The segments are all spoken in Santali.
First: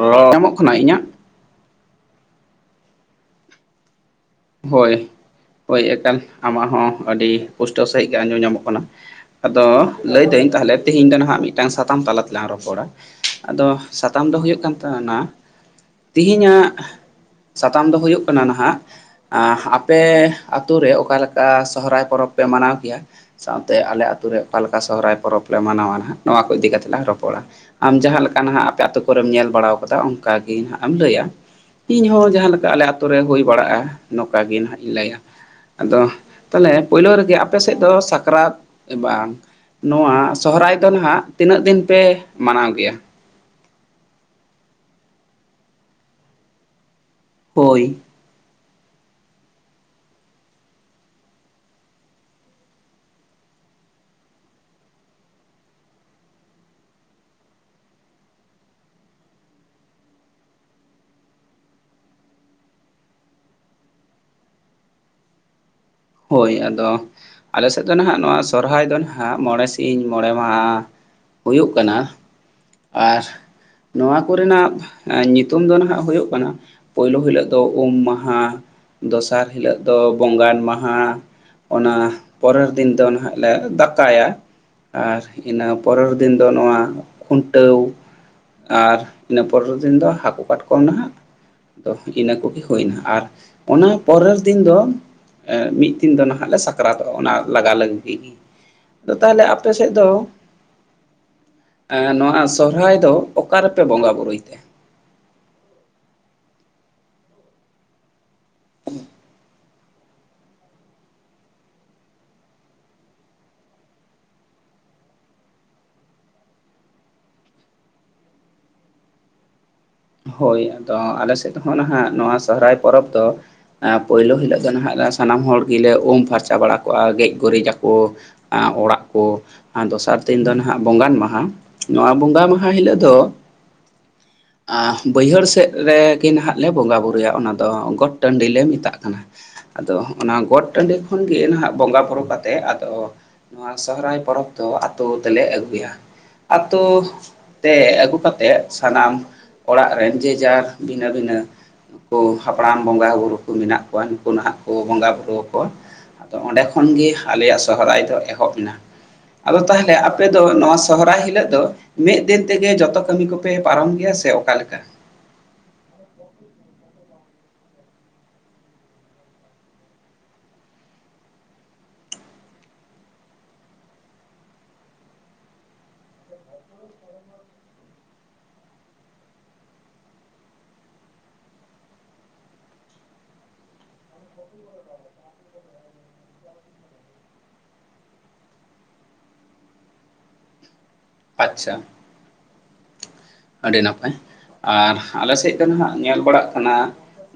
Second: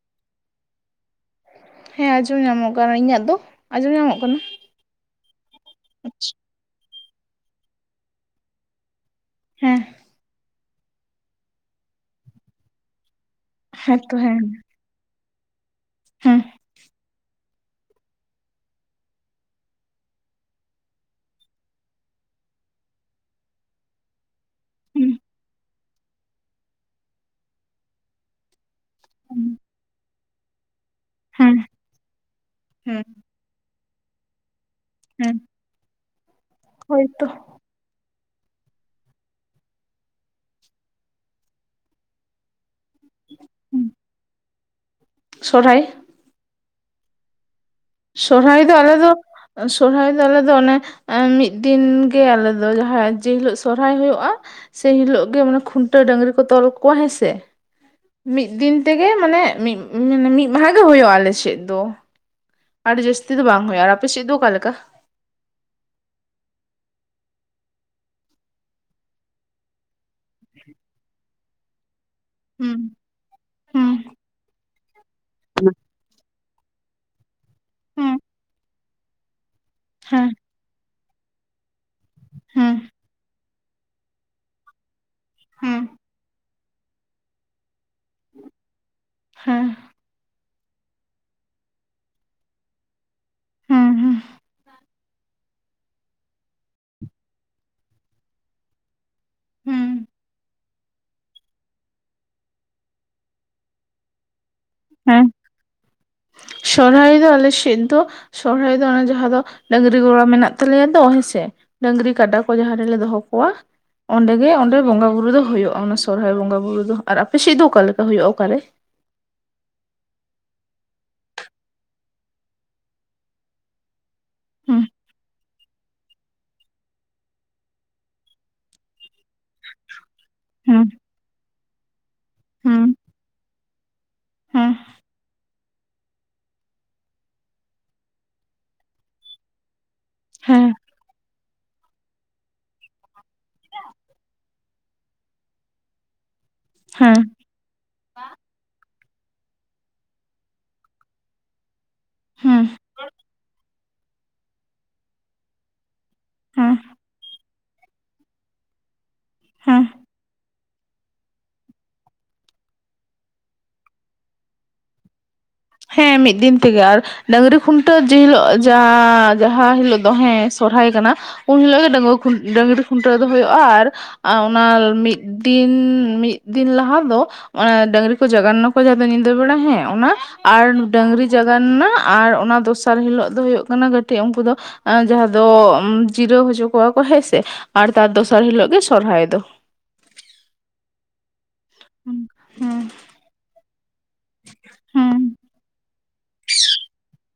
ᱨᱚᱲ ᱧᱟᱢᱚᱜ ᱠᱟᱱᱟ ᱤᱧᱟᱹᱜ? ᱦᱮᱸ ᱟᱸᱡᱚᱢ ᱧᱟᱢᱚᱜ ᱠᱟᱱᱟ᱾ ᱤᱧᱟᱹᱜ ᱫᱚ ᱟᱸᱡᱚᱢ ᱧᱟᱢᱚᱜ ᱠᱟᱱᱟ? ᱦᱳᱭ, ᱦᱳᱭ ᱮᱠᱟᱞ ᱟᱢᱟᱜ ᱦᱚᱸ ᱟᱹᱰᱤ ᱯᱩᱥᱴᱟᱹᱣ ᱥᱟᱺᱦᱤᱡ ᱜᱮ ᱟᱸᱡᱚᱢ ᱧᱟᱢᱚᱜ ᱠᱟᱱᱟ᱾ ᱟᱫᱚ ᱦᱮᱸ ᱞᱟᱹᱭᱫᱟᱹᱧ ᱛᱟᱦᱚᱞᱮ, ᱛᱮᱦᱤᱧ ᱫᱚ, ᱱᱟᱦᱟᱜ ᱢᱤᱫᱴᱟᱝ ᱥᱟᱛᱟᱢ ᱛᱟᱞᱟ ᱛᱮᱞᱟᱝ ᱨᱚᱯᱚᱲᱟ᱾ ᱟᱫᱚ ᱦᱮᱸᱛᱚ ᱥᱟᱛᱟᱢ ᱫᱚ ᱦᱮᱸ ᱦᱩᱭᱩᱜ ᱠᱟᱱ ᱛᱟᱵᱚᱱᱟ᱾ ᱦᱮᱸ ᱛᱤᱦᱤᱧᱟᱜ ᱥᱟᱛᱟᱢ ᱫᱚ ᱦᱩᱭᱩᱜ ᱠᱟᱱᱟ ᱱᱟᱦᱟᱜ ᱟᱸ ᱟᱯᱮ ᱟᱛᱩᱨ ᱨᱮ, ᱚᱠᱟᱮᱠᱟ ᱥᱚᱦᱨᱟᱭ ᱯᱚᱨᱚᱵᱽ ᱯᱮ ᱢᱟᱱᱟᱣ ᱠᱮᱭᱟ? ᱥᱟᱶᱛᱮ ᱟᱞᱮ ᱟᱛᱩᱨ ᱨᱮ᱾ ᱚᱠᱟᱮᱠᱟ ᱥᱚᱦᱨᱟᱭ ᱯᱚᱨᱚᱵᱽ ᱞᱮ ᱢᱟᱱᱟᱣᱟ᱾ ᱱᱟᱦᱜ ᱱᱚᱣᱟ ᱠᱚ ᱤᱫᱤ ᱠᱟ ᱠᱟᱛᱮᱜ ᱞᱟᱝ ᱨᱚᱯᱚᱲᱟ᱾ ᱟᱢ ᱡᱟᱦᱟᱸ ᱞᱮᱠᱟ ᱱᱟᱦᱟᱜ ᱟᱛᱩ ᱠᱚᱨᱮᱢ ᱧᱮᱞ ᱵᱟᱲᱟ ᱟᱠᱟᱫᱟ ᱚᱱᱠᱟ ᱜᱮ ᱦᱟᱜ ᱮᱢ ᱞᱟᱹᱭᱟ᱾ ᱦᱮᱸ ᱤᱧ ᱦᱚᱸ ᱡᱟᱦᱟᱸᱞᱮᱠᱟ ᱟᱞᱮ ᱦᱮᱸ ᱟᱛᱳ ᱨᱮ ᱦᱩᱭ ᱵᱟᱲᱟᱜᱼᱟ᱾ ᱱᱚᱝᱠᱟ ᱜᱮ ᱱᱟᱦᱟᱜ ᱤᱧ ᱞᱟᱹᱭᱟ᱾ ᱦᱮᱸ ᱟᱫᱚ ᱛᱟᱦᱚᱞᱮ ᱯᱳᱭᱞᱳ ᱦᱳᱭᱛᱚ ᱨᱮᱜᱮ ᱟᱯᱮ ᱥᱮᱫ ᱫᱚ ᱥᱟᱠᱨᱟᱛ ᱵᱟᱝ? ᱱᱚᱣᱟ ᱥᱚᱦᱨᱟᱭ ᱫᱚ, ᱱᱟᱦᱟᱜ ᱛᱤᱱᱟᱹᱜ ᱫᱤᱱ ᱯᱮ ᱢᱟᱱᱟᱣ ᱜᱮᱭᱟ? ᱦᱩᱸ [unintelligible] ᱥᱚᱨᱦᱟᱭ᱾ ᱦᱳᱭ, ᱥᱚᱨᱦᱟᱭ ᱫᱚ ᱟᱞᱮ ᱫᱚ, ᱥᱚᱨᱦᱟᱭ ᱫᱚ ᱟᱞᱮ ᱫᱚ ᱚᱱᱮ ᱢᱤᱫ ᱫᱤᱱᱜᱮ ᱟᱞᱮ ᱫᱚ᱾ ᱡᱟᱦᱟᱸ ᱡᱮᱦᱤᱞᱳᱜ ᱥᱚᱨᱦᱟᱭ ᱦᱩᱭᱩᱜᱼᱟ᱾ ᱥᱮᱭ ᱦᱤᱞᱳᱜ ᱜᱮ, ᱢᱟᱱᱮ ᱠᱷᱩᱱᱴᱟᱹᱣ ᱰᱟᱹᱝᱨᱤ ᱠᱚ ᱛᱚᱞ ᱠᱚᱣᱟ ᱦᱮᱸᱥᱮ᱾ ᱢᱤᱫ ᱫᱤᱱ ᱛᱮᱜᱮ, ᱢᱟᱱᱮ ᱢᱤᱫ ᱢᱟᱱᱮ ᱢᱤᱫ ᱢᱟᱦᱟ ᱜᱮ ᱦᱩᱭᱩᱜᱼᱟ ᱟᱞᱮᱥᱮᱫ ᱫᱚ᱾ ᱟᱹᱰᱤ ᱡᱟᱹᱥᱛᱤ ᱫᱚ ᱵᱟᱝ ᱦᱩᱭᱩᱜᱼᱟ᱾ ᱟᱨ ᱟᱯᱮ ᱪᱮᱫ ᱫᱚ ᱚᱠᱟᱠᱟ? ᱦᱳᱭ, ᱟᱫᱚ ᱟᱞᱮ ᱥᱮᱫ ᱫᱚ ᱱᱟᱦᱟᱜ ᱱᱚᱣᱟ ᱥᱚᱨᱚᱦᱦᱟᱭ ᱫᱚ ᱱᱟᱦᱟᱸᱜ ᱢᱚᱬᱮ ᱥᱤᱧ, ᱢᱚᱬᱮ ᱢᱟᱦᱟ᱾ ᱦᱩᱭᱩᱜ ᱠᱟᱱᱟ᱾ ᱦᱩᱸ, ᱟᱨ, ᱦᱩᱸ ᱱᱚᱣᱟ ᱠᱚᱨᱮᱱᱟᱜ, ᱧᱩᱛᱩᱢ ᱫᱚ ᱱᱟᱦᱟᱜ ᱦᱩᱭᱩᱜ ᱠᱟᱱᱟ ᱯᱳᱭᱞᱳ ᱦᱤᱞᱟᱹᱜ ᱫᱚ ᱩᱢ ᱦᱩᱸ ᱢᱟᱦᱟ ᱾ᱫᱚᱥᱟᱨ ᱦᱤᱞᱳᱜ ᱫᱚ ᱦᱮᱸ ᱵᱚᱸᱜᱟᱱ ᱢᱟᱦᱟ᱾ ᱚᱱᱟ ᱯᱚᱨᱮᱨ ᱦᱮᱸ ᱫᱤᱱ ᱫᱚ ᱱᱟᱦᱟᱜ ᱞᱮ ᱫᱟᱠᱟᱭᱟ᱾ ᱟᱨ ᱤᱱᱟᱹ ᱦᱮᱸ ᱯᱚᱨᱮᱨ ᱫᱤᱱ ᱫᱚ ᱱᱚᱣᱟ ᱠᱷᱩᱱᱴᱟᱹᱣ᱾ ᱟᱨ ᱤᱱᱟᱹ ᱦᱮᱸ ᱯᱚᱨᱮᱨ ᱫᱤᱱ ᱫᱚ ᱦᱟᱹᱠᱩ ᱠᱟᱴᱠᱣᱟᱢ᱾ ᱱᱟᱦᱟᱜ ᱟ ᱤᱱᱟᱹ ᱠᱚᱜᱮ ᱦᱩᱭᱱᱟ᱾ ᱟᱨ ᱚᱱᱟ ᱦᱮᱸ ᱯᱚᱨᱮᱨ ᱫᱤᱱ ᱫᱚ ᱢᱤᱫ ᱫᱤᱱ ᱫᱚ ᱱᱟᱦᱟᱜ ᱞᱮ ᱥᱟᱠᱨᱟᱛᱚᱜᱼᱟ᱾ ᱚᱱᱟ ᱞᱟᱜᱟ ᱞᱟᱹᱜᱤᱫ ᱜᱮ᱾ ᱟᱫᱚ ᱛᱟᱦᱞᱮ, ᱟᱯᱮ ᱥᱮᱫ ᱦᱮᱸ ᱫᱚ? ᱱᱚᱣᱟ ᱥᱚᱦᱨᱟᱭ ᱫᱚ, ᱚᱠᱟ ᱨᱮᱯᱮ ᱵᱚᱸᱜᱟ ᱵᱩᱨᱩᱭ ᱛᱮ? ᱦᱮᱸ, ᱥᱚᱨᱦᱟᱭ ᱫᱚ ᱟᱞᱮ ᱥᱮᱫ ᱫᱚ ᱥᱚᱨᱦᱟᱭ ᱫᱚ ᱚᱱᱮ ᱡᱟᱦᱟᱸ ᱫᱚ ᱰᱟᱹᱝᱨᱤ ᱜᱚᱲᱟ ᱢᱮᱱᱟᱜ ᱛᱟᱞᱮᱭᱟ ᱫᱚ ᱦᱮᱸ ᱥᱮ, ᱰᱟᱹᱝᱨᱤ ᱠᱟᱰᱟ ᱠᱚ ᱡᱟᱦᱟᱸ ᱨᱮᱞᱮ ᱫᱚᱦᱚ ᱠᱚᱣᱟ᱾ ᱚᱸᱰᱮᱜ ᱚᱸᱰᱮ ᱵᱚᱸᱜᱟ ᱵᱩᱨᱩ ᱫᱚ ᱦᱩᱭᱩᱜᱼᱟ᱾ ᱚᱱᱟ ᱥᱚᱨᱦᱟᱭ ᱵᱚᱸᱜᱟ ᱵᱩᱨᱩ ᱫᱚ ᱾ᱟᱨ ᱟᱯᱮ ᱥᱮᱫ ᱫᱚ ᱚᱠᱟᱮᱠᱟ ᱦᱩᱭᱩᱜᱼᱟ? ᱚᱠᱟᱨᱮ? ᱦᱳᱭ, ᱟᱫᱚ ᱟᱞᱮ ᱥᱮᱫ, ᱦᱚᱸ ᱱᱟᱦᱟᱜ ᱱᱚᱣᱟ ᱥᱚᱦᱨᱟᱭ ᱯᱚᱨᱚᱵᱽ ᱫᱚ ᱯᱩᱭᱞᱳ ᱦᱤᱞᱳᱜ ᱫᱚ ᱦᱩᱸ ᱱᱟᱦᱟᱜ ᱫᱚ ᱥᱟᱱᱟᱢ ᱦᱚᱲ ᱜᱮᱞᱮ ᱩᱢ ᱯᱷᱟᱨᱪᱟ ᱵᱟᱲᱟ ᱠᱚᱜᱼᱟ ᱜᱮᱡ ᱜᱩᱨᱤᱡᱟᱠᱚ᱾ ᱚᱲᱟᱜ ᱠᱚ᱾ ᱟᱨ ᱫᱚᱥᱟᱨ ᱫᱤᱱ ᱫᱚ ᱱᱟᱦᱜ ᱦᱩᱸ ᱵᱚᱸᱜᱟᱱ ᱢᱟᱦᱟ᱾ ᱱᱚᱣᱟ ᱵᱚᱸᱜᱟ ᱢᱟᱦᱟ ᱦᱩᱸ ᱦᱤᱞᱳᱜ ᱫᱚ ᱦᱩᱸ ᱵᱟᱹᱭᱦᱟᱹᱲ ᱥᱮᱫ ᱨᱮᱜᱮ ᱱᱟᱦᱟᱜ ᱞᱮ ᱵᱚᱸᱜᱟ ᱵᱳᱩᱨᱩᱭᱟ ᱚᱱᱟᱫᱚ ᱜᱚᱴ ᱴᱟᱺᱰᱤ ᱞᱮ ᱢᱮᱛᱟᱜ ᱠᱟᱱᱟ᱾ ᱟᱫᱚ ᱚᱱᱟ ᱜᱚᱴ ᱦᱮᱸ ᱴᱟᱺᱰᱤ ᱠᱷᱚᱱ ᱜᱮ ᱦᱟᱜ ᱵᱚᱸᱜᱟ ᱵᱩᱨᱩ᱾ ᱠᱟᱛᱮ ᱛᱮ ᱟᱫᱚ ᱱᱚᱣᱟ ᱥᱚᱦᱨᱟᱭ ᱯᱚᱨᱚᱵᱽ ᱫᱚ ᱟᱛᱳ ᱛᱮᱞᱮ ᱟᱹᱜᱩᱭᱟ᱾ ᱟᱛᱳ ᱦᱮᱸ ᱛᱮ ᱟᱹᱜᱩ ᱠᱟᱛᱮ ᱥᱟᱱᱟᱢ ᱚᱲᱟᱜ ᱨᱮᱱ ᱡᱮᱡᱟᱨ ᱵᱷᱤᱱᱟᱹ ᱵᱷᱤᱱᱟᱹ ᱱᱠᱩ ᱦᱮᱸ ᱦᱟᱯᱲᱟᱢ ᱵᱚᱸᱜᱟ ᱵᱩᱨᱳ ᱠᱚ ᱢᱮᱱᱟᱜ ᱩᱱᱠᱩ ᱱᱟᱦᱟᱜ ᱠᱚ ᱵᱚᱸᱜᱟ ᱵᱩᱨᱩ ᱟᱠᱚᱣᱟ ᱟᱫᱚ ᱚᱸᱰᱮ ᱦᱮᱸ ᱠᱷᱚᱱ ᱜᱮ ᱟᱞᱮᱭᱟᱜ ᱥᱚᱦᱨᱟᱭ ᱫᱚ ᱮᱦᱚᱵ, ᱟᱫᱚ ᱦᱮᱸ ᱛᱟᱦᱚᱞᱮ ᱟᱯᱮ ᱫᱚ ᱱᱚᱣᱟ ᱥᱟ ᱥᱚᱦᱨᱟᱭ ᱦᱤᱞᱳᱜ ᱫᱚ ᱢᱤᱫ ᱫᱤᱱ ᱛᱮᱜᱮ ᱡᱚᱛᱚ ᱠᱟᱹᱢᱤ ᱠᱚᱯᱮ ᱯᱟᱨᱚᱢ ᱜᱮᱭᱟ ᱥᱮ ᱚᱠᱟᱞᱮᱠᱟ ᱦᱮᱸ ᱢᱤᱫ ᱫᱤᱱ ᱛᱮᱜᱮ ᱟᱨ ᱰᱟᱹᱝᱨᱤ ᱠᱷᱩᱱᱴᱟᱹᱣ ᱡᱮ ᱦᱤᱞᱳᱜ ᱡᱟᱦᱟᱸ ᱡᱟᱸᱦᱟ ᱦᱤᱞᱳᱜ ᱫᱚ ᱦᱮ ᱥᱚᱨᱦᱟᱭ ᱠᱟᱱᱟ ᱩᱱ ᱦᱤᱞᱳᱜ ᱜᱮ ᱰᱟᱜᱩᱣᱟ. ᱰᱟᱝᱨᱤ ᱠᱷᱩᱱᱴᱟᱹᱣ ᱫᱚ ᱦᱩᱭᱩᱜᱼᱟ ᱟᱨ ᱟ ᱚᱱᱟ ᱢᱤᱫ ᱫᱤᱱ ᱢᱤᱫ ᱫᱤᱱ ᱞᱟᱦᱟ ᱫᱚ ᱚᱱᱟ ᱰᱟᱹᱟᱝᱨᱤ ᱠᱚ ᱡᱟᱜᱟᱣ ᱮᱱᱟᱠᱚ ᱡᱟᱦᱟᱸ ᱫᱚ ᱧᱤᱫᱟᱹ ᱵᱮᱲᱟ ᱦᱮᱸ ᱚᱱᱟ ᱟᱨ ᱰᱝᱨᱤ ᱡᱟᱭᱟᱣᱱᱟ ᱟᱨ ᱚᱱᱟ ᱫᱚᱥᱟᱨ ᱦᱤᱞᱳᱜ ᱫᱚ ᱦᱩᱭᱩᱜ ᱠᱟᱱᱟ ᱠᱟᱹᱴᱤᱡ ᱩᱱᱠᱩ ᱫᱚ ᱡᱟᱦᱟᱸ ᱫᱚ ᱡᱤᱨᱟᱹᱣ ᱦᱚᱪᱚ ᱠᱚᱣᱟ ᱠᱚ ᱦᱮᱸᱥᱮ ᱟᱨ ᱛᱟᱨ ᱫᱚᱥᱟᱨ ᱦᱤᱞᱳᱜ ᱜᱮ ᱥᱚᱨᱦᱟᱭ ᱫᱚ ᱟᱪᱪᱷᱟ ᱦᱩ ᱦᱩᱸ ᱟᱹᱰᱤ ᱱᱟᱯᱟᱭ ᱟᱨ ᱟᱞᱮ ᱥᱮᱫ ᱫᱚ ᱱᱟᱦᱟᱜ ᱧᱮᱞ ᱵᱟᱲᱟᱜ ᱠᱟᱱᱟ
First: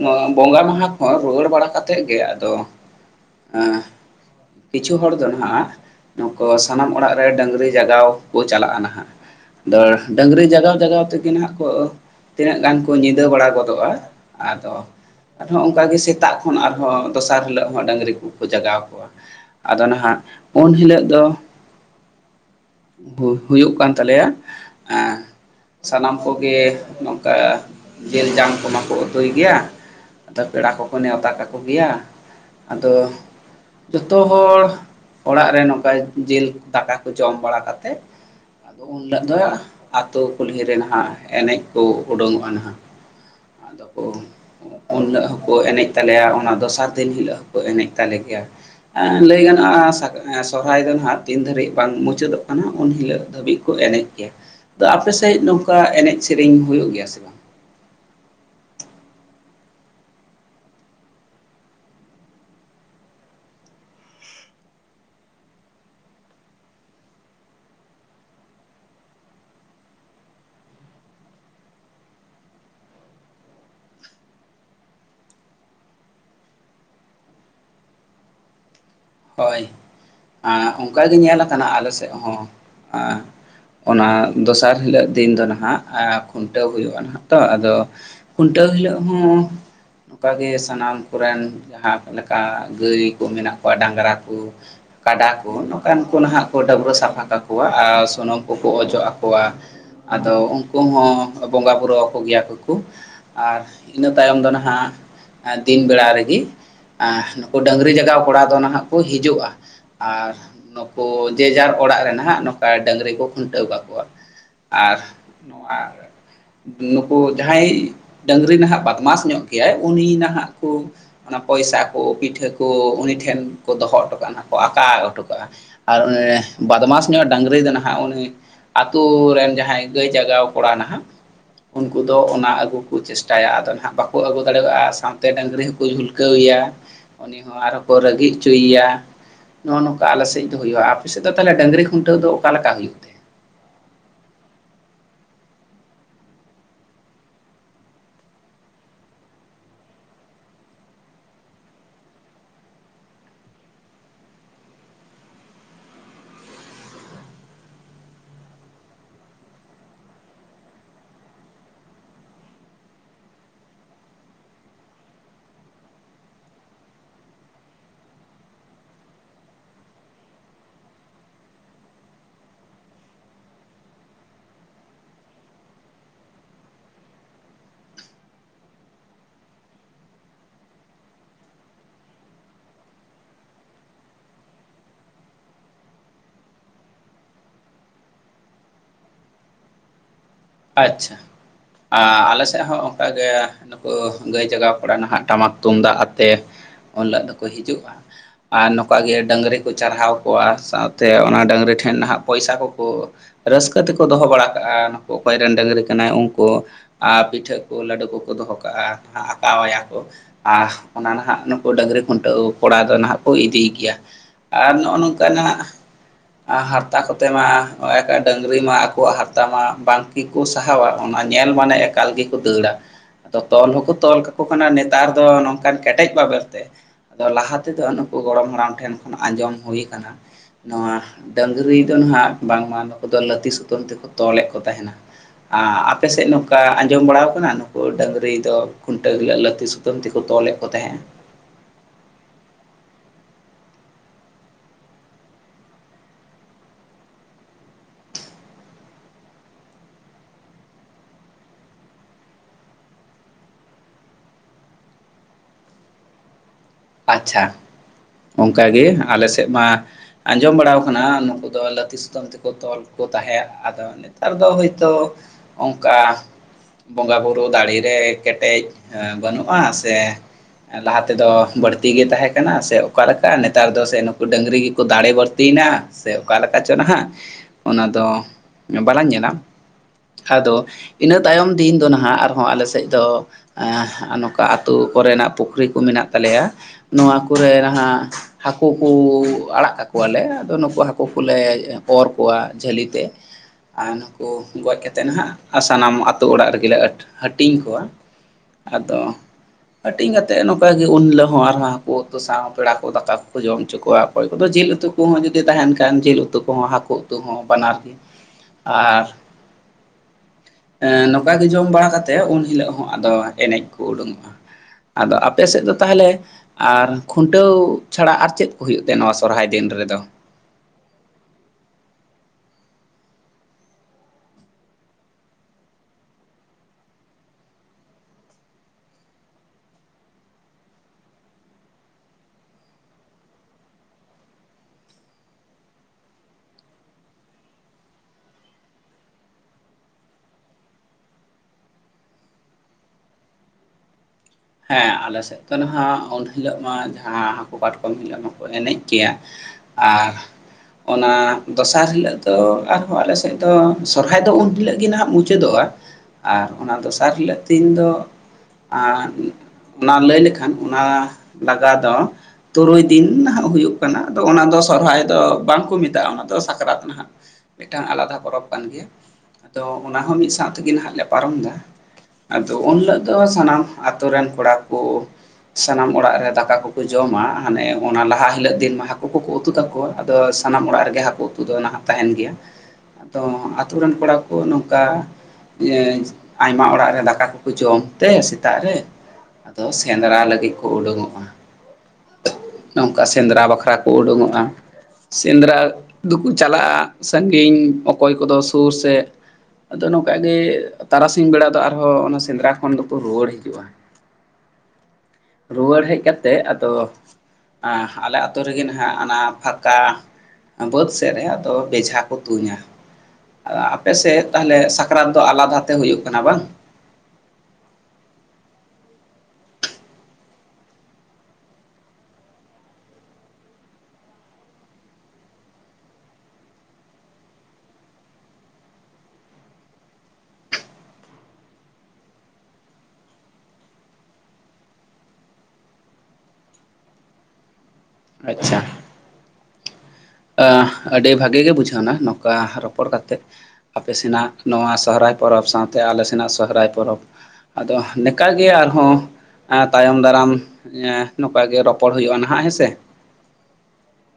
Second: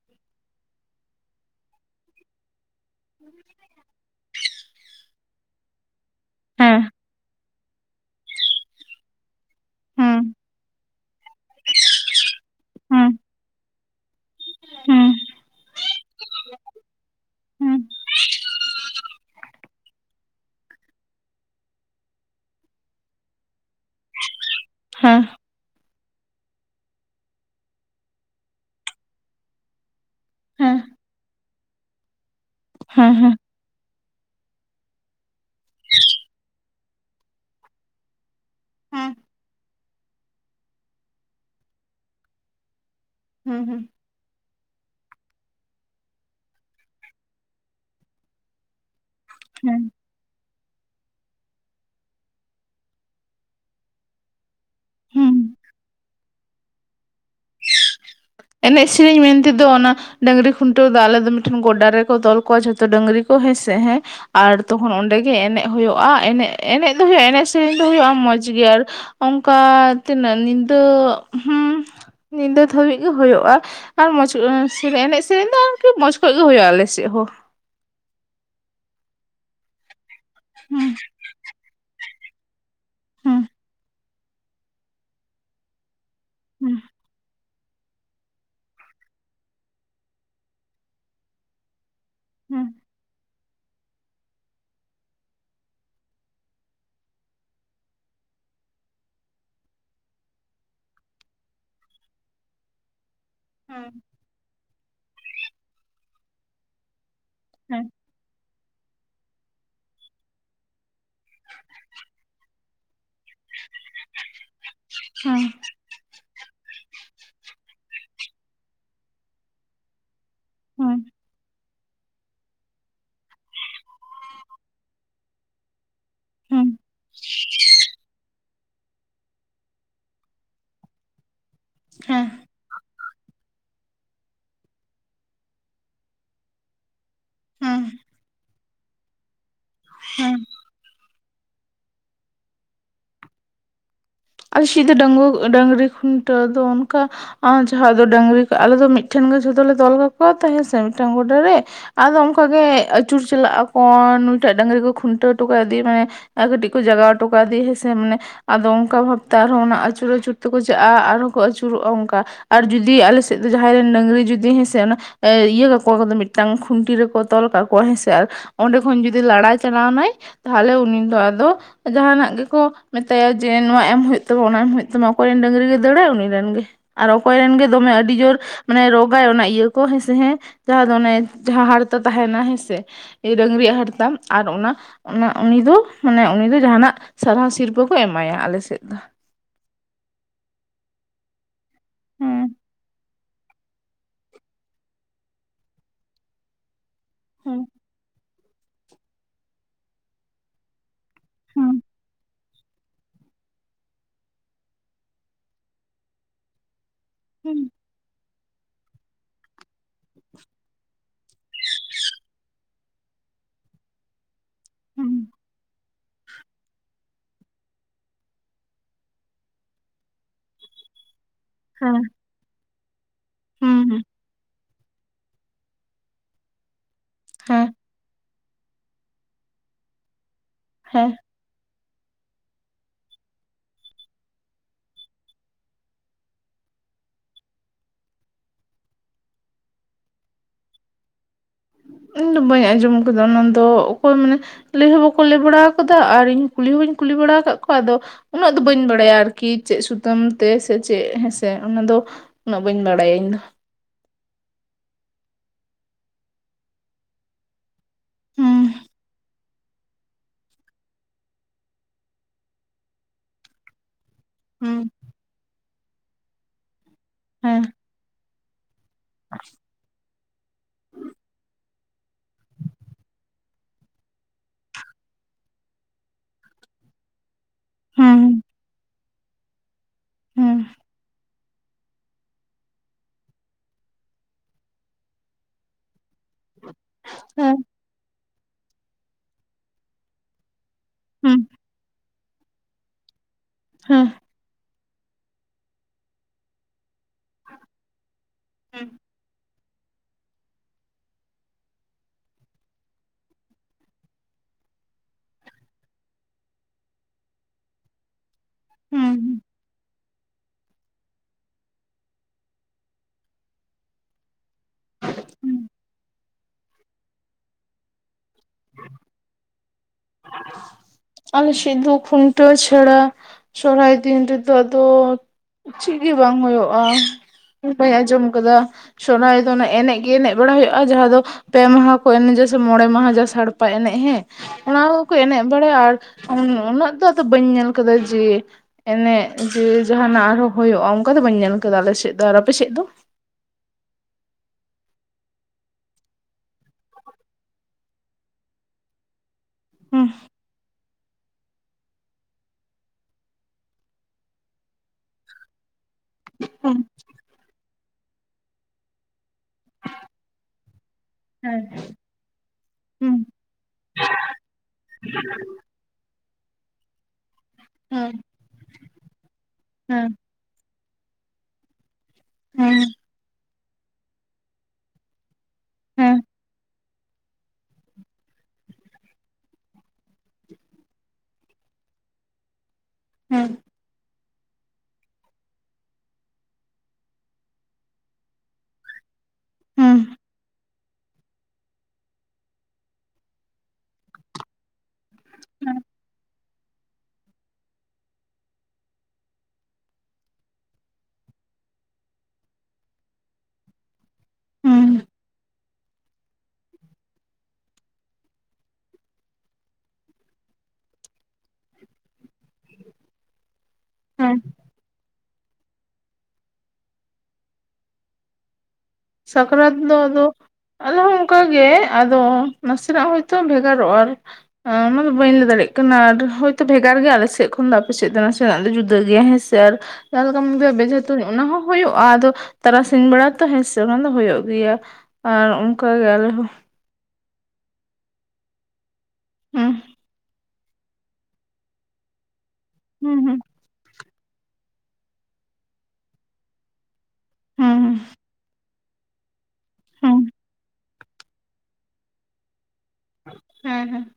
ᱱᱚᱣᱟ ᱵᱚᱸᱜᱟ ᱢᱟᱦᱟ ᱠᱷᱚᱱ ᱨᱩᱣᱟᱹᱲ ᱵᱟᱲᱟ ᱠᱟᱛᱮᱜ ᱜᱮ ᱟᱫᱚ ᱮᱸ ᱠᱤᱪᱷᱩ ᱦᱚᱲ ᱫᱚ ᱱᱟᱦᱟᱜ᱾ ᱱᱩᱠᱩ ᱦᱮᱸ ᱥᱟᱱᱟᱢ ᱚᱲᱟᱜ ᱨᱮ ᱰᱟᱹᱝᱨᱤ ᱡᱟᱜᱟᱣ ᱠᱚ ᱪᱟᱞᱟᱜᱼᱟ ᱱᱟᱦᱟᱜ ᱟᱫᱚ ᱦᱮᱸ ᱰᱟᱹᱝᱨᱤ ᱡᱟᱜᱟᱣ ᱞᱟᱜᱟᱣ ᱛᱮᱜᱮ ᱱᱟᱸᱦᱟᱜ ᱠᱚ ᱛᱤᱱᱟᱹᱜ ᱜᱟᱱ ᱠᱚ ᱦᱮᱸ ᱧᱤᱫᱟᱹ ᱵᱟᱲᱟ ᱜᱚᱫᱚᱜᱼᱟ ᱟᱫᱚ ᱦᱮᱸ ᱟᱨᱦᱚᱸ ᱚᱱᱠᱟᱟᱜ ᱜᱮ ᱥᱮᱛᱟᱜ ᱠᱷᱚᱱ ᱟᱨᱦᱚᱸ ᱫᱚᱥᱟᱨ ᱦᱤᱞᱳᱜ ᱦᱚᱸ ᱰᱟᱹᱝᱨᱤ ᱠᱚᱠᱚ ᱡᱟᱜᱟᱣ ᱠᱚᱣᱟ ᱟᱫᱚ ᱱᱟᱦᱟᱜ ᱩᱱ ᱦᱤᱞᱳᱜ ᱫᱚ ᱦᱩ ᱦᱩᱭᱩᱜ ᱠᱟᱱ ᱛᱟᱞᱮᱭᱟ ᱮᱸ ᱦᱮᱸ ᱥᱟᱱᱟᱢ ᱠᱚᱜᱮ ᱱᱚᱝᱠᱟ ᱡᱮᱞ ᱡᱟᱝ ᱠᱚᱢᱟᱠᱚ ᱩᱛᱩᱭ ᱜᱮᱭᱟ, ᱟᱫᱚ ᱯᱮᱲᱟ ᱦᱮᱸ ᱠᱚᱠᱚ ᱱᱮᱣᱛᱟ ᱠᱟᱠᱚ ᱜᱮᱭᱟ ᱟᱫᱚ ᱦᱮᱸ ᱡᱚᱛᱚ ᱦᱚᱲ ᱚᱲᱟᱜ ᱨᱮ ᱱᱚᱝᱠᱟ ᱡᱮᱞ ᱫᱟᱠᱟ ᱠᱚ ᱡᱚᱢ ᱵᱟᱲᱟ ᱠᱟᱛᱮ ᱦᱮᱸ [unintelligible] ᱟᱛᱳ ᱠᱩᱞᱦᱤᱨᱮ ᱱᱟᱦᱟᱜ ᱮᱱᱮᱡ ᱠᱚ ᱩᱰᱩᱠᱚᱜᱼᱟ ᱱᱟᱦᱟᱜ ᱦᱩᱸ ᱦᱩᱸ [inaudible] ᱩᱱ ᱦᱤᱞᱳᱜ ᱦᱚᱸᱠᱚ ᱮᱱᱮᱡ ᱛᱟᱞᱮᱭᱟ ᱚᱱᱟ ᱫᱚᱥᱟᱨ ᱫᱤᱱ ᱦᱤᱞᱳᱜ ᱦᱚᱸᱠᱚ ᱮᱱᱮᱡ ᱛᱟᱞᱮ ᱜᱮᱭᱟ ᱦ ᱞᱟᱹᱭ ᱦᱮᱸ ᱜᱟᱱᱚᱜᱼᱟ ᱥᱟ᱾ ᱥᱚᱨᱦᱟᱭ ᱫᱚ ᱱᱷᱟᱜ ᱛᱤᱱ ᱫᱷᱵᱤᱡ ᱵᱟᱝ ᱢᱩᱪᱟᱹᱫᱚᱜ ᱠᱟᱱᱟ ᱩᱱ ᱦᱤᱞᱳᱜ ᱫᱷᱟᱹᱵᱤᱡ ᱠᱚ ᱮᱱᱮᱡ ᱜᱮᱭᱟ, ᱦᱮᱸ ᱟᱯᱮᱥᱮᱫ ᱱᱚᱝᱠᱟ ᱮᱱᱮᱡ ᱥᱮᱨᱮᱧ ᱦᱩᱭᱩᱜ ᱜᱮᱭᱟ ᱥᱮ ᱵᱟᱝ? ‌ ᱮᱱᱮᱡ ᱥᱮᱨᱮᱧ ᱢᱮᱱᱛᱮᱫᱚ ᱚᱱᱟ ᱰᱟᱹᱝᱨᱤ ᱠᱷᱩᱱᱴᱟᱹᱣ ᱫᱚ ᱟᱞᱮ ᱫᱚ ᱢᱤᱫᱴᱮᱱ ᱜᱚᱰᱟ ᱨᱮᱠᱚ ᱛᱚᱞ ᱠᱚᱣᱟ ᱡᱷᱚᱛᱚ ᱰᱟᱹᱝᱨᱤ ᱠᱚ ᱦᱮᱸᱥᱮ ᱦᱮᱸ ᱟᱨ ᱛᱚᱠᱷᱚᱱ ᱚᱸᱰᱮᱜᱮ ᱮᱱᱮᱡ ᱦᱩᱭᱩᱜᱼᱟ ᱮᱱᱮᱡ ᱮᱱᱮᱡ ᱫᱚ ᱦᱩᱭᱩᱜᱼᱟ ᱮᱱᱮᱡ ᱥᱮᱨᱮᱧ ᱫᱚ ᱦᱩᱭᱩᱜᱼᱟ ᱢᱚᱡᱽ ᱜᱮ ᱚᱱᱠᱟ ᱛᱤᱱᱟᱹᱜ ᱱᱤᱫᱟ. ᱦᱩᱸ ᱛᱷᱟ. ᱨᱤᱡ ᱜᱮ ᱦᱳᱭᱳᱜ ᱟᱨ ᱢᱚᱪ ᱮᱱᱮᱡ ᱥᱮᱨᱮᱧ ᱫᱚ ᱢᱚᱡᱠᱚᱡ ᱜᱮ ᱦᱩᱭᱩᱜᱼᱟ ᱟᱞᱮᱥᱮᱫ ᱦᱚᱸ, ᱦᱳᱭ ᱚᱱᱠᱟᱜ ᱜᱮ ᱧᱮᱞ ᱠᱟᱱᱟ ᱟᱞᱮ ᱥᱮᱫ ᱦᱚᱸ ᱮ ᱦᱩᱸ ᱚᱱᱟ ᱫᱚᱥᱟᱨ ᱦᱤᱞᱳᱜ ᱫᱤᱱ ᱫᱚ ᱱᱟᱦᱟᱜ ᱮ ᱠᱷᱩᱱᱴᱟᱹᱣ ᱦᱩᱸ ᱦᱩᱭᱩᱜᱼᱟ ᱱᱟᱦᱟᱜ ᱛᱚ ᱟᱫᱚ ᱠᱷᱩᱱᱴᱟᱹᱣ ᱦᱤᱞᱳᱜ ᱦᱚᱸ ᱚᱱᱠᱟ ᱜᱮ ᱥᱟᱱᱟᱢ ᱠᱚᱨᱮᱱ ᱡᱟᱸᱦᱟ ᱞᱮᱠᱟ ᱦᱩᱸ ᱜᱟᱹᱭ ᱠᱚ ᱢᱮᱱᱟᱜ ᱠᱚᱣᱟ ᱰᱟᱝᱨᱟ ᱠᱚ ᱠᱟᱰᱟ ᱠᱚ ᱱᱚᱝᱠᱟᱱ ᱠᱚ ᱱᱟᱦᱟᱜ ᱠᱚ ᱰᱟᱹᱵᱽᱨᱟᱹ ᱥᱟᱯᱷᱟ ᱠᱟᱠᱚᱣᱟ ᱟᱨ ᱥᱩᱱᱩᱢ ᱠᱚ ᱠᱚ ᱚᱡᱚᱜ ᱟᱠᱚᱣᱟ ᱾ ᱟᱫᱚ ᱩᱱᱠᱩ ᱦᱚᱸ ᱵᱚᱸᱜᱟ ᱵᱩᱨᱩ ᱟᱠᱚ ᱜᱮᱭᱟ ᱠᱚᱠᱚ ᱟᱨ ᱦᱩᱸ ᱤᱱᱟᱹ ᱛᱟᱭᱚᱢ ᱫᱚ ᱱᱟᱦᱟᱜ ᱫᱤᱱ ᱵᱮᱲᱟ ᱨᱮᱜᱮ, ᱮᱦ ᱰᱟᱹᱝᱨᱤ ᱡᱟᱭᱟᱣ ᱠᱚᱲᱟ ᱫᱚ ᱱᱟᱦᱟᱜ ᱠᱚ ᱦᱤᱡᱩᱜᱼᱟ ᱟᱨ ᱱᱩᱠᱩ ᱡᱮ ᱡᱟᱡᱟᱨ ᱚᱲᱟᱜ ᱨᱮ ᱱᱟᱦᱜ ᱱᱚᱝᱠᱟ ᱰᱟᱹᱝᱨᱤ ᱠᱚ ᱠᱷᱩᱱᱴᱟᱹᱣ ᱠᱟᱠᱚᱣᱟ᱾ ᱟᱨ ᱟᱨ ᱱᱩᱠᱩ ᱡᱟᱦᱟᱸᱭ ᱰᱟᱝᱨᱤ ᱱᱟᱦᱟᱜ ᱵᱟᱫᱢᱟᱥ ᱧᱚᱜ ᱠᱮᱭᱟᱭ ᱩᱱᱤ ᱱᱟᱦᱟᱜ ᱠᱩ ᱦᱩᱸ ᱯᱚᱭᱥᱟ ᱠᱚ ᱯᱤᱴᱷᱟᱹ ᱠᱚ ᱩᱱᱤ ᱴᱷᱮᱱ ᱫᱚᱦᱚ ᱦᱚᱴᱚ ᱠᱟᱜ ᱱᱟ ᱠᱚ ᱟᱸᱠᱟ ᱦᱚᱴᱚ ᱠᱟᱜᱼᱟ ᱟᱨ ᱚᱱᱮ ᱦᱮᱸ ᱦᱮᱸ ᱦᱮᱸ ᱵᱟᱫᱢᱟᱥ ᱧᱚᱜ ᱰᱟᱝᱨᱤ ᱫᱚ ᱱᱟᱦᱟᱜ ᱩᱱᱤ ᱟᱛᱩ ᱨᱮᱱ ᱡᱟᱦᱟᱸᱭ ᱜᱟᱹᱭ ᱡᱟᱜᱟᱣ ᱠᱚᱲᱟ ᱱᱟᱦᱟᱜ ᱩᱱᱠᱩ ᱫᱚ ᱦᱮᱸ ᱚᱱᱟ ᱟᱹᱜᱩ ᱠᱚ ᱪᱮᱥ ᱪᱮᱥᱴᱟᱭᱟ ᱟᱫᱚ ᱱᱟᱜ ᱵᱟᱠᱚ ᱟᱹᱜᱩ ᱫᱟᱲᱮᱭᱟᱜᱼᱟ ᱥᱟᱶᱛᱮ ᱰᱟᱹᱝᱨᱤ ᱦᱚᱸᱠᱚ ᱡᱷᱩᱞᱠᱟᱹᱣ ᱮᱭᱟ ᱾ ᱩᱱᱤ ᱦᱚᱸ ᱟᱨ ᱦᱮᱸ ᱦᱚᱸ ᱠᱚ ᱨᱟᱜᱤ ᱪᱚᱭᱭᱟ ᱱᱚᱜᱼᱚ ᱱᱚᱝᱠᱟ ᱦᱮᱸ ᱟᱞᱮᱥᱮᱫ ᱫᱚ ᱦᱩᱭᱩᱜᱼᱟ ᱟᱯᱮ ᱥᱮᱫ ᱫᱚ ᱛᱟᱦᱚᱞᱮ ᱰᱟᱹᱝᱨᱤ ᱠᱷᱩᱱᱴᱟᱹᱣ ᱫᱚ ᱚᱠᱟ ᱞᱮᱠᱟ ᱦᱩᱭᱩᱜ ᱛᱮ? ᱟᱞᱤ ᱥᱮᱫ ᱫᱚ ᱰᱟᱝᱜᱩᱭᱟ ᱰᱟᱝᱨᱤ ᱠᱷᱩᱱᱴᱟᱹᱣ ᱫᱚ ᱚᱱᱠᱟ ᱟᱨ ᱡᱟᱦᱟᱸ ᱫᱚ ᱰᱟᱝᱨᱤ ᱟᱞᱮ ᱫᱚ ᱢᱤᱫᱴᱷᱮᱱ ᱜᱮ ᱡᱚᱛᱚ ᱞᱮ ᱛᱚᱞ ᱠᱟᱠᱚᱣᱟ ᱛᱚ ᱦᱮᱸᱥᱮ ᱢᱤᱫᱴᱟᱝ ᱜᱚᱰᱟ ᱨᱮ ᱟᱫᱚ ᱚᱱᱠᱟ ᱜᱮ ᱟᱹᱪᱩᱨ ᱪᱟᱞᱟᱜ ᱟᱠᱚ ᱱᱩᱭᱴᱟᱜ ᱰᱟᱹᱝᱨᱤ ᱠᱚ ᱠᱷᱩᱱᱴᱟᱹᱣ ᱦᱚᱴᱚ ᱠᱟᱭ ᱫᱤᱭᱮ ᱚᱱᱮ ᱟᱨ ᱠᱟᱹᱴᱤᱡ ᱠᱚ ᱡᱟᱜᱟᱣ ᱦᱚᱴᱚ ᱠᱟᱫᱮᱭᱟ ᱦᱮᱸ ᱥᱮ ᱢᱟᱱᱮ ᱟᱫᱚ ᱚᱱᱠᱟ ᱵᱷᱟᱵ ᱛᱟ ᱟᱨ ᱦᱚᱸ ᱚᱱᱟ ᱟᱹᱪᱩᱨ ᱟᱹᱪᱩᱨ ᱛᱮᱠᱚ ᱪᱟᱜᱼᱟ ᱟᱨ ᱦᱚᱸ ᱠᱚ ᱟᱹᱪᱩᱨᱚᱜᱼᱟ ᱚᱱᱠᱟ ᱾ ᱟᱨ ᱡᱩᱫᱤ ᱟᱞᱮ ᱥᱮᱫ ᱫᱚ ᱡᱟᱦᱟᱸᱭ ᱨᱮᱱ ᱰᱟᱹᱝᱨᱤ ᱡᱩᱫᱤ ᱦᱮᱸᱥᱮ ᱚᱱᱟ ᱤᱭᱟᱹ ᱠᱟᱠᱚᱣᱟ ᱟᱫᱚ ᱢᱤᱫᱴᱟᱝ ᱠᱷᱩᱱᱴᱤ ᱨᱮ ᱠᱚ ᱛᱚᱞ ᱠᱟᱠᱚᱣᱟ ᱦᱮᱸ ᱥᱮ ᱟᱨ ᱚᱸᱰᱮ ᱠᱷᱚᱱ ᱡᱩᱫᱤ ᱞᱟᱲᱟᱭ ᱪᱟᱞᱟᱣᱱᱟᱭ ᱛᱟᱦᱚᱞᱮ ᱩᱱᱤ ᱫᱚ ᱟᱫᱚ ᱡᱟᱦᱟᱱᱟᱜ ᱜᱮ ᱠᱚ ᱢᱮᱛᱟᱭᱟ ᱡᱮ ᱱᱚᱣᱟ ᱮᱢ ᱦᱩᱭᱩᱜ ᱛᱚ ᱚᱱᱟ ᱮᱢ ᱦᱩᱭᱩᱜ ᱛᱟᱢᱟ ᱚᱠᱚᱭ ᱨᱮᱱ ᱰᱟᱹᱝᱨᱤ ᱜᱮᱭ ᱫᱟᱹᱲᱟᱭ ᱩᱱᱤ ᱨᱮᱱ ᱜᱮ ᱟᱨ ᱚᱠᱚᱭ ᱨᱮᱱ ᱜᱮ ᱫᱚᱢᱮ ᱟᱹᱰᱤ ᱡᱳᱨ ᱢᱟᱱᱮ ᱨᱳᱜᱟᱭ ᱚᱱᱟ ᱤᱭᱟᱹ ᱠᱚ ᱦᱮᱸ ᱥᱮ ᱦᱮᱸ ᱡᱟᱦᱟᱸ ᱫᱚ ᱚᱱᱮ ᱡᱟᱦᱟᱸ ᱦᱟᱨᱛᱟ ᱛᱟᱦᱮᱱᱟ ᱦᱮᱸ ᱥᱮ ᱰᱟᱹᱟᱝᱨᱤ ᱦᱟᱨᱛᱟ ᱟᱨ ᱚᱱᱟ ᱚᱱᱟ ᱩᱱᱤ ᱫᱚ ᱢᱟᱱᱮ ᱩᱱᱤ ᱫᱚ ᱡᱟᱦᱟᱱᱟᱜ ᱥᱟᱨᱦᱟᱣ ᱥᱤᱨᱯᱟᱹ ᱠᱚ ᱮᱢᱟᱭᱟ ᱟᱞᱮ ᱥᱮᱫ ᱫᱚ ᱾ ᱟᱪᱪᱷᱟ ᱾ ᱟᱞᱮ ᱦᱮᱸ ᱥᱮᱫ ᱦᱚᱸ ᱚᱱᱠᱟ ᱜᱮ ᱾ ᱩᱱᱠᱩ ᱜᱟᱹᱭ ᱡᱟᱜᱟᱣ ᱠᱚᱲᱟ ᱱᱟᱦᱟᱜ ᱴᱟᱢᱟᱠ ᱛᱩᱢᱫᱟᱜ ᱟᱛᱮᱫ ᱩᱱ ᱦᱤᱞᱳᱜ ᱫᱚ ᱠᱚ ᱦᱮᱸ ᱦᱤᱡᱩᱜᱼᱟ ᱟᱨ ᱱᱚᱝᱠᱟ ᱜᱮ ᱰᱟᱹᱝᱨᱤ ᱠᱚ ᱪᱟᱨᱦᱟᱣ ᱠᱚᱣᱟ ᱥᱟᱶ ᱛᱮ ᱚᱱᱟ ᱰᱟᱹᱟᱝᱨᱤ ᱦᱮᱸ ᱴᱷᱮᱱ ᱱᱟᱦᱟᱜ ᱯᱚᱭᱥᱟ ᱠᱚᱠᱚ ᱨᱟᱹᱥᱠᱟᱹ ᱛᱮᱠᱚ ᱫᱚᱦᱚ ᱵᱟᱲᱟ ᱠᱟᱜᱼᱟ ᱾ ᱚᱠᱚᱭ ᱨᱮᱱ ᱰᱟᱝᱨᱤ ᱠᱟᱱᱟᱭ ᱩᱱᱠᱩ ᱟ ᱯᱤᱴᱷᱟᱹ ᱦᱮᱸ ᱠᱚ ᱞᱟᱹᱰᱩ ᱠᱚᱠᱚ ᱫᱚᱦᱚ ᱠᱟᱜᱼᱟ ᱾ ᱟᱠᱟᱣ ᱟᱭᱟ ᱠᱚ ᱾ ᱟᱨ ᱚᱱᱟ ᱱᱟᱦᱟᱜ ᱱᱩᱠᱩ ᱰᱟᱹᱝᱨᱤ ᱠᱷᱩᱱᱴᱟᱹᱣ ᱠᱚᱲᱟ ᱫᱚ ᱱᱟᱦᱟᱜ ᱠᱚ ᱤᱫᱤᱭ ᱜᱮᱭᱟ ᱾ ᱟᱨ ᱱᱚᱜᱼᱚ ᱦᱮᱸ ᱱᱚᱝᱠᱟᱱᱟᱜ ᱦᱟᱨᱛᱟ ᱠᱚᱛᱮ ᱢᱟ ᱰᱟᱝᱨᱤ ᱢᱟ ᱟᱠᱚᱣᱟᱜ ᱦᱟᱨᱛᱟ ᱢᱟ ᱵᱟᱝᱠᱤ ᱠᱩᱥᱤ ᱥᱟᱦᱟᱣᱟ ᱚᱱᱟ ᱧᱮᱞ ᱢᱟᱱᱮ ᱦᱮᱸ ᱮᱠᱟᱞ ᱜᱮᱠᱚ ᱫᱟᱹᱲᱟ ᱟᱫᱚ ᱛᱚᱞ ᱦᱩᱸ ᱦᱚᱸ ᱠᱚ ᱦᱩᱸ ᱛᱚᱞ ᱠᱟᱠᱚ ᱾ ᱢᱟᱱᱮ ᱱᱮᱛᱟᱨ ᱫᱚ ᱱᱚᱝᱠᱟᱱ ᱠᱮᱴᱮᱡ ᱵᱟᱵᱮᱨ ᱛᱮ ᱟᱫᱚ ᱞᱟᱦᱟ ᱦᱮᱸ ᱛᱮ ᱫᱚ ᱱᱩᱠᱩ ᱜᱚᱲᱚᱢ ᱦᱟᱲᱟᱢ ᱴᱷᱮᱱ ᱠᱷᱚᱱ ᱟᱸᱡᱚᱢ ᱦᱩᱭ ᱟᱠᱟᱱᱟ ᱱᱚᱣᱟ ᱦᱮᱸ ᱰᱟᱝᱨᱤ ᱫᱚ ᱱᱟᱦᱟᱜ ᱵᱟᱝᱢᱟ ᱱᱩᱠᱩ ᱫᱚ ᱞᱟᱹᱛᱤ ᱥᱩᱛᱟᱹᱢ ᱛᱮ ᱠᱚ ᱛᱚᱞ ᱮᱫ ᱠᱚ ᱛᱟᱦᱮᱱᱟ ᱾ ᱦᱟᱸ ᱟᱯᱮ ᱥᱮᱫ ᱱᱚᱝᱠᱟ ᱟᱸᱡᱚᱢ ᱵᱟᱲᱟ ᱟᱠᱟᱱᱟ ᱱᱩᱠᱩ ᱰᱟᱹᱝᱨᱤ ᱫᱚ ᱠᱷᱩᱱᱴᱟᱹᱣ ᱦᱤᱞᱳᱜ ᱞᱟᱹᱛᱤ ᱥᱩᱛ ᱥᱩᱛᱟᱹᱢ ᱛᱮᱠᱚ ᱛᱚᱞᱮᱫ ᱠᱚ ᱛᱟᱦᱮᱸᱜᱼᱟ ᱾ ᱤᱧ ᱫᱚ ᱵᱟᱹᱧ ᱟᱸᱡᱚᱢ ᱟᱠᱟᱫᱟ ᱚᱱᱟᱫᱚ ᱚᱠᱚᱭ ᱢᱟᱱᱮ ᱾ ᱞᱟᱹᱭ ᱦᱚᱸ ᱵᱟᱠᱚ ᱞᱟᱹᱭ ᱵᱟᱲᱟ ᱟᱠᱟᱫᱟ ᱟᱨ ᱤᱧ ᱠᱩᱞᱤ ᱦᱚᱸ ᱵᱟᱹᱧ ᱠᱩᱞᱤ ᱵᱟᱲᱟ ᱟᱠᱟᱫ ᱠᱚᱣᱟ ᱟᱫᱚ ᱩᱱᱟᱹᱜ ᱫᱚ ᱵᱟᱹᱧ ᱵᱟᱲᱟᱭᱟ ᱟᱨᱠᱤ ᱪᱮᱫ ᱥᱩᱛᱟᱹᱢ ᱛᱮ ᱥᱮ ᱪᱮᱫ ᱦᱮᱸ ᱥᱮ ᱚᱱᱟ ᱫᱚ ᱩᱱᱟᱹᱜ ᱵᱟᱹᱧ ᱵᱟᱲᱟᱭᱟ ᱤᱧ ᱫᱚ ᱾ ᱟᱪᱪᱷᱟ ᱾ ᱦᱩᱸ ᱚᱱᱠᱟ ᱜᱮ ᱟᱞᱮ ᱥᱮᱫ ᱢᱟ ᱾ ᱟᱸᱡᱚᱢ ᱵᱟᱲᱟ ᱟᱠᱟᱱᱟ ᱱᱩᱠᱩ ᱫᱚ ᱞᱟᱹᱛᱤ ᱥᱩᱛᱟᱹᱢ ᱛᱮ ᱠᱚ ᱛᱚᱞ ᱠᱚ ᱛᱟᱦᱮᱸᱫ ᱟᱫᱚ ᱱᱮᱛᱟᱨ ᱫᱚ ᱦᱩᱸ ᱦᱳᱭᱛᱳ ᱚᱝᱠᱟ ᱵᱚᱸᱜᱟ ᱵᱩᱨᱩ ᱦᱮᱸ ᱫᱟᱲᱮ ᱨᱮ ᱠᱮᱴᱮᱡ ᱵᱟᱹᱱᱩᱜᱼᱟ ᱥᱮ ᱞᱟᱦᱟ ᱛᱮᱫᱚ ᱵᱟᱹᱲᱛᱤᱜᱮ ᱛᱟᱦᱮᱸ ᱠᱟᱱᱟ ᱥᱮ ᱚᱠᱟᱞᱮᱠᱟ ᱱᱮᱛᱟᱨ ᱫᱚ ᱥᱮ ᱱᱩᱠᱩ ᱰᱟᱹᱝᱨᱤ ᱜᱮᱠᱚ ᱫᱟᱲᱮ ᱵᱟᱹᱲᱛᱤᱭᱮᱱᱟ᱾ ᱥᱮ ᱚᱠᱟ ᱞᱮᱠᱟ ᱪᱚ ᱱᱟᱦᱟᱜ ᱚᱱᱟ ᱫᱚ ᱦᱩᱸ ᱵᱟᱞᱟᱝ ᱧᱮᱞᱟ ᱟᱫᱚ ᱦᱩᱸ ᱤᱱᱟᱹᱜ ᱛᱟᱭᱚᱢ ᱫᱤᱱ ᱫᱚ ᱱᱟᱦᱜ ᱟᱨ ᱦᱚᱸ ᱟᱞᱮ ᱥᱮᱫ ᱫᱚ ᱱᱚᱝᱠᱟ ᱟᱛᱩ ᱠᱚᱨᱮᱱᱟᱜ ᱯᱩᱠᱷᱨᱤ ᱠᱚ ᱢᱮᱱᱟᱜ ᱠᱟᱞᱮᱭᱟ ᱱᱚᱣᱟ ᱠᱚᱨᱮ ᱦᱮᱸ ᱱᱟᱦᱟᱜ ᱦᱟᱹᱠᱩ ᱠᱩ ᱟᱲᱟᱜ ᱠᱟᱠᱚᱣᱟ ᱞᱮ ᱟᱫᱚ ᱱᱩᱠᱩ ᱦᱟᱹ ᱦᱟᱹᱠᱩ ᱦᱩᱸ ᱠᱚᱞᱮ ᱚᱨ ᱠᱚᱣᱟ ᱡᱷᱟᱹᱞᱤ ᱛᱮ ᱟᱨ ᱦᱮᱸ ᱱᱩᱠᱩ ᱜᱚᱡ ᱠᱟᱛᱮᱫ ᱱᱟᱦᱟᱜ ᱟᱨ ᱥᱟᱱᱟᱢ ᱟᱹᱛᱩ ᱚᱲᱟᱜ ᱨᱮ ᱜᱮ ᱟᱴ ᱦᱟᱹᱴᱤᱧ ᱠᱚᱣᱟ ᱟᱫᱚ ᱦᱟᱹᱴᱤᱧ ᱠᱟᱛᱮᱜ ᱱᱚᱝᱠᱟ ᱩᱱ ᱦᱤᱞᱳᱜ ᱦᱚᱸ ᱟᱨᱚᱸ ᱦᱟᱹᱠᱩ ᱩᱛᱩ ᱥᱟᱶ ᱯᱮᱲᱟ ᱠᱚ ᱫᱟᱠᱟ ᱠᱚ ᱡᱚᱢ ᱦᱚᱪᱚ ᱠᱚᱣᱟ ᱚᱠᱚᱭ ᱠᱚᱫᱚ ᱡᱤᱞ ᱩᱛᱩ ᱩᱠᱩ ᱦᱚᱸ ᱡᱩᱫᱤ ᱛᱟᱦᱮᱱ ᱠᱷᱟᱱ ᱡᱤᱞ ᱩᱛᱩ ᱠᱚᱦᱚᱸ ᱦᱟᱹᱠᱩ ᱩᱛᱩ ᱦᱚᱸ ᱵᱟᱱᱟᱨ ᱜᱮ ᱾ ᱟᱨ ᱦᱩᱸ ᱮ ᱱᱚᱝᱠᱟ ᱜᱮ ᱡᱚᱢ ᱵᱟᱲᱟ ᱠᱟᱛᱮᱜ ᱩᱱ ᱦᱤᱞᱳᱜ ᱦᱚᱸ ᱟᱫᱚ ᱮᱱᱮᱡ ᱠᱚ ᱩᱰᱩᱠᱚᱜᱼᱟ᱾ ᱟᱫᱚ ᱟᱯᱮ ᱦᱩᱸ ᱥᱮᱫ ᱫᱚ ᱛᱟᱦᱚᱞᱮ ᱟᱨ ᱠᱷᱩᱱᱴᱟᱹᱣ ᱪᱷᱟᱲᱟ ᱟᱨ ᱪᱮᱫ ᱠᱚ ᱦᱩᱭᱩᱜ ᱛᱮ ᱱᱚᱣᱟ ᱥᱚᱨᱦᱟᱭ ᱫᱤᱱ ᱨᱮᱫᱚ? ᱟᱞᱮ ᱥᱮᱫ ᱫᱚ ᱠᱷᱩᱱᱴᱟᱹᱣ ᱪᱷᱟᱲᱟ ᱥᱚᱨᱦᱟᱭ ᱫᱤᱱ ᱨᱮᱫᱚ ᱟᱫᱚ ᱪᱮᱫᱜᱮ ᱵᱟᱝ ᱦᱳᱭᱳᱜᱼᱟ᱾ ᱱᱟᱯᱟᱭ ᱟᱸᱡᱚᱢ ᱠᱟᱫᱟ ᱥᱚᱨᱟᱭ ᱫᱚ ᱮᱱᱮᱡ ᱜᱮ ᱮᱱᱮᱡ ᱵᱟᱲᱟ ᱦᱩᱭᱩᱜᱼᱟ᱾ ᱡᱟᱦᱟᱸ ᱫᱚ ᱯᱮ ᱢᱟᱦᱟ ᱠᱚ ᱮᱱᱮᱡᱟ ᱥᱮ ᱢᱚᱬᱮ ᱢᱟᱦᱟ ᱡᱟ ᱥᱟᱲᱯᱟ ᱮᱱᱮᱡ ᱦᱮᱸ, ᱚᱱᱟ ᱠᱚ ᱮᱱᱮᱡ ᱵᱟᱲᱟᱭᱟ ᱟᱨ ᱩᱱᱟᱹᱜ ᱫᱚ ᱟᱫᱚ ᱵᱟᱹᱧ ᱧᱮᱞ ᱠᱟᱫᱟ ᱡᱮ᱾ ᱮᱱᱮᱡ ᱡᱮ ᱡᱟᱦᱟᱱᱟᱜ ᱟᱨᱦᱚᱸ ᱦᱩᱭᱩᱜᱼᱟ᱾ ᱚᱱᱠᱟ ᱫᱚ ᱵᱟᱹᱧ ᱧᱮᱞ ᱟᱠᱟᱫᱟ ᱟᱞᱮᱥᱮᱫ ᱫᱚ ᱟᱨ ᱟᱯᱮᱥᱮᱫ ᱫᱚ? ᱦᱮᱸ ᱟᱞᱮᱥᱮᱫ ᱫᱚ ᱱᱟᱦᱟᱜ ᱩᱱ ᱦᱤᱞᱳᱜ ᱢᱟ ᱡᱟᱦᱟᱸ ᱦᱟᱹᱠᱩ ᱠᱟᱴᱠᱚᱢ ᱦᱤᱞᱳᱜ ᱢᱟᱠᱚ ᱮᱱᱮᱡ ᱜᱮᱭᱟ᱾ ᱦᱮᱸ ᱟᱨ ᱚᱱᱟ ᱫᱚᱥᱟᱨ ᱦᱤᱞᱟᱹᱜ ᱫᱚ ᱟᱨᱦᱚᱸ ᱟᱞᱮ ᱥᱮᱫ ᱫᱚ ᱥᱚᱨᱦᱟᱭ ᱫᱚ ᱩᱱ ᱦᱤᱞᱳᱜ ᱤᱭᱟᱹ ᱱᱟᱦᱟᱜ ᱢᱩᱪᱟᱹᱫᱚᱜᱼᱟ ᱟᱨ ᱚᱱᱟ ᱦᱮᱸ ᱫᱚᱥᱟᱨ ᱦᱤᱞᱳᱜ ᱫᱤᱱ ᱫᱚ ᱟᱨ ᱚᱱᱟ ᱞᱟᱹᱭ ᱞᱮᱠᱷᱟᱱ ᱚᱱᱟ ᱞᱟᱜᱟ ᱫᱚ ᱛᱩᱨᱩᱭ ᱦᱮᱸ ᱫᱤᱱ ᱱᱟᱦᱟᱜ ᱦᱩᱭᱩᱜ ᱠᱟᱱ ᱟᱫᱚ ᱚᱱᱟ ᱫᱚ ᱥᱚᱨᱦᱟᱭ ᱫᱚ ᱵᱟᱝᱠᱚ ᱢᱮᱛᱟᱜᱼᱟ ᱚᱱᱟ ᱫᱚ ᱥᱟᱠᱨᱟᱛ ᱱᱟᱦᱟᱜ ᱢᱤᱫᱴᱟᱝ ᱟᱞᱟᱫᱟ ᱯᱚᱨᱚᱵᱽ ᱠᱟᱱ ᱜᱮᱭᱟ᱾ ᱟᱫᱚ ᱚᱱᱟᱦᱚᱸ ᱦᱮᱸ ᱢᱤᱫ ᱥᱟᱶ ᱛᱮᱜᱮ ᱱᱟᱦᱟᱜ ᱞᱮ ᱯᱟᱨᱚᱢ ᱫᱟ᱾ ᱟᱫᱚ ᱦᱮᱸ ᱩᱱᱦᱤᱞᱳᱜ ᱫᱚ ᱥᱟᱱᱟᱢ ᱟᱛᱳ ᱨᱮᱱ ᱠᱚᱲᱟ ᱠᱚ ᱥᱟᱱᱟᱢ ᱚᱲᱟᱜ ᱦᱮᱸ ᱨᱮ ᱫᱟᱠᱟ ᱠᱚᱠᱚ ᱡᱚᱢᱟ᱾ ᱦᱟᱱᱮ ᱚᱱᱟ ᱞᱟᱦᱟ ᱦᱤᱞᱟᱹᱜ ᱫᱤᱱ ᱢᱟ ᱦᱟᱹᱠᱩ ᱠᱚᱠᱚ ᱩᱛᱩ ᱠᱟᱠᱚᱣᱟ᱾ ᱟᱫᱚ ᱥᱟᱱᱟᱢ ᱚᱲᱟᱜ ᱨᱮᱜᱮ ᱦᱟᱹᱠᱩ ᱩᱛᱩ ᱫᱚ ᱱᱟᱦᱟᱜ ᱛᱟᱦᱮᱱ ᱜᱮᱭᱟ᱾ ᱟᱫᱚ ᱦᱮᱸ ᱟᱹᱛᱩ ᱨᱮᱱ ᱠᱚᱲᱟ ᱠᱚ ᱱᱚᱝᱠᱟ [unintelligible] ᱟᱭᱢᱟ ᱚᱲᱟᱜ ᱨᱮ ᱫᱟᱠᱟ ᱠᱚᱠᱚ ᱡᱚᱢ ᱛᱮ ᱥᱮᱛᱟᱜ ᱨᱮ ᱟᱫᱚ ᱦᱩᱸ ᱥᱮᱸᱫᱽᱨᱟ ᱞᱟᱹᱜᱤᱫ ᱠᱚ ᱩᱰᱩᱝᱚᱜᱼᱟ ᱱᱚᱝᱠᱟ ᱥᱮᱸᱫᱽᱨᱟ ᱵᱟᱠᱷᱨᱟ ᱠᱚ ᱩᱰᱩᱝᱚᱜᱼᱟ᱾ ᱥᱮᱸᱫᱽᱨᱟ ᱫᱩᱠᱩ ᱪᱟᱞᱟᱜᱼᱟ ᱥᱟᱺᱜᱤᱧ ᱚᱠᱚᱭ ᱠᱚᱫᱚ ᱥᱩᱨ ᱥᱮᱫ᱾ ᱟᱫᱚ ᱱᱚᱝᱠᱟ ᱜᱮ ᱛᱟᱨᱟᱥᱤᱧ ᱵᱮᱲᱟ ᱫᱚ ᱟᱨᱦᱚᱸ ᱚᱱᱟ ᱥᱮᱸᱫᱽᱨᱟ ᱠᱷᱚᱱ ᱫᱚᱠᱚ ᱨᱩᱣᱟᱹᱲ ᱦᱤᱡᱩᱜᱼᱟ᱾ ᱦᱩᱸ ᱨᱩᱣᱟᱹᱲ ᱦᱮᱡ ᱠᱟᱛᱮᱫ ᱟᱫᱚ ᱟ ᱟᱞᱮ ᱟᱛᱳ ᱨᱮᱜᱮ ᱱᱟᱦᱟᱸᱜ ᱟᱱᱟ ᱯᱷᱟᱸᱠᱟ ᱵᱟᱹᱫᱽ ᱥᱮᱜ ᱨᱮ ᱟᱫᱚ ᱵᱮᱡᱷᱟ ᱠᱚ ᱛᱩᱧᱟ᱾ [unintelligible] ᱯᱮᱥᱮᱡ ᱦᱮᱸ ᱛᱟᱦᱚᱞᱮ ᱥᱟᱠᱨᱟᱛ ᱫᱚ ᱟᱞᱟᱫᱟ ᱛᱮ ᱦᱩᱭᱩᱜ ᱠᱟᱱᱟ ᱵᱟᱝ᱾ ᱥᱟᱠᱨᱟᱛ ᱫᱚ ᱟᱫᱚ ᱟᱞᱮ ᱦᱚᱸᱚᱱᱠᱟᱜᱮ ᱟᱫᱚ ᱱᱟᱥᱮᱱᱟᱜ ᱦᱚᱭᱛᱳ ᱵᱷᱮᱜᱟᱨᱚᱜᱼᱟ᱾ ᱚᱱᱟ ᱫᱚ ᱵᱟᱹᱧ ᱞᱟᱹᱭ ᱫᱟᱲᱮᱜ ᱠᱟᱱᱟ ᱟᱨ ᱦᱳᱭᱛᱳ ᱵᱷᱮᱜᱟᱨ ᱜᱮᱭᱟ ᱟᱞᱮᱥᱮᱫ ᱠᱷᱚᱱ ᱫᱚ ᱟᱯᱮᱥᱮᱫ ᱫᱚ ᱱᱟᱥᱮᱱᱟᱜ ᱫᱚ ᱡᱩᱫᱟᱹ ᱜᱮᱭᱟ ᱦᱮᱸ᱾ [unintelligible] ᱵᱮᱡᱷᱟ ᱛᱩᱧ ᱚᱱᱟ ᱦᱚᱸ ᱦᱩᱭᱩᱜᱼᱟ᱾ ᱟᱫᱚ ᱛᱟᱨᱟᱥᱤᱧ ᱵᱮᱲᱟ ᱛᱚ ᱦᱮᱸᱥᱮ ᱟᱱᱟ ᱫᱚ ᱦᱩᱭᱩᱜ ᱜᱮᱭᱟ ᱟᱨ ᱚᱱᱠᱟ ᱜᱮ ᱟᱞᱮ ᱦᱚᱸ ᱟᱪᱪᱷᱟ, ᱦᱩᱸ, ᱟᱦ ᱟᱹᱰᱤ ᱵᱷᱟᱜᱮ ᱜᱮ ᱵᱩᱡᱷᱟᱹᱣᱱᱟ ᱱᱚᱝᱠᱟ ᱨᱚᱯᱚᱲ ᱠᱟᱛᱮᱫ᱾ ᱦᱩᱸ ᱟᱯᱮ ᱥᱮᱱᱟᱜ ᱱᱚᱣᱟ ᱥᱚᱦᱚᱨᱟᱭ ᱯᱚᱨᱚᱵᱽ ᱥᱟᱶᱛᱮ ᱟᱞᱮ ᱥᱮᱱᱟᱜ ᱥᱚᱦᱚᱨᱟᱭ ᱯᱚᱨᱚᱵᱽ ᱟᱫᱚ ᱦᱩᱸ ᱦᱩᱸ ᱱᱮᱠᱟᱜᱮ ᱟᱨᱦᱚᱸ ᱟ ᱛᱟᱭᱚᱢ ᱦᱩᱸ ᱫᱟᱨᱟᱢ ᱮᱸ ᱱᱚᱝᱠᱟ ᱜᱮ ᱨᱚᱯᱚᱲ ᱦᱩᱭᱩᱜᱼᱟ ᱱᱟᱦᱟᱜ ᱦᱮᱸ ᱥᱮ᱾ ᱦᱮᱸ ᱦᱮᱸ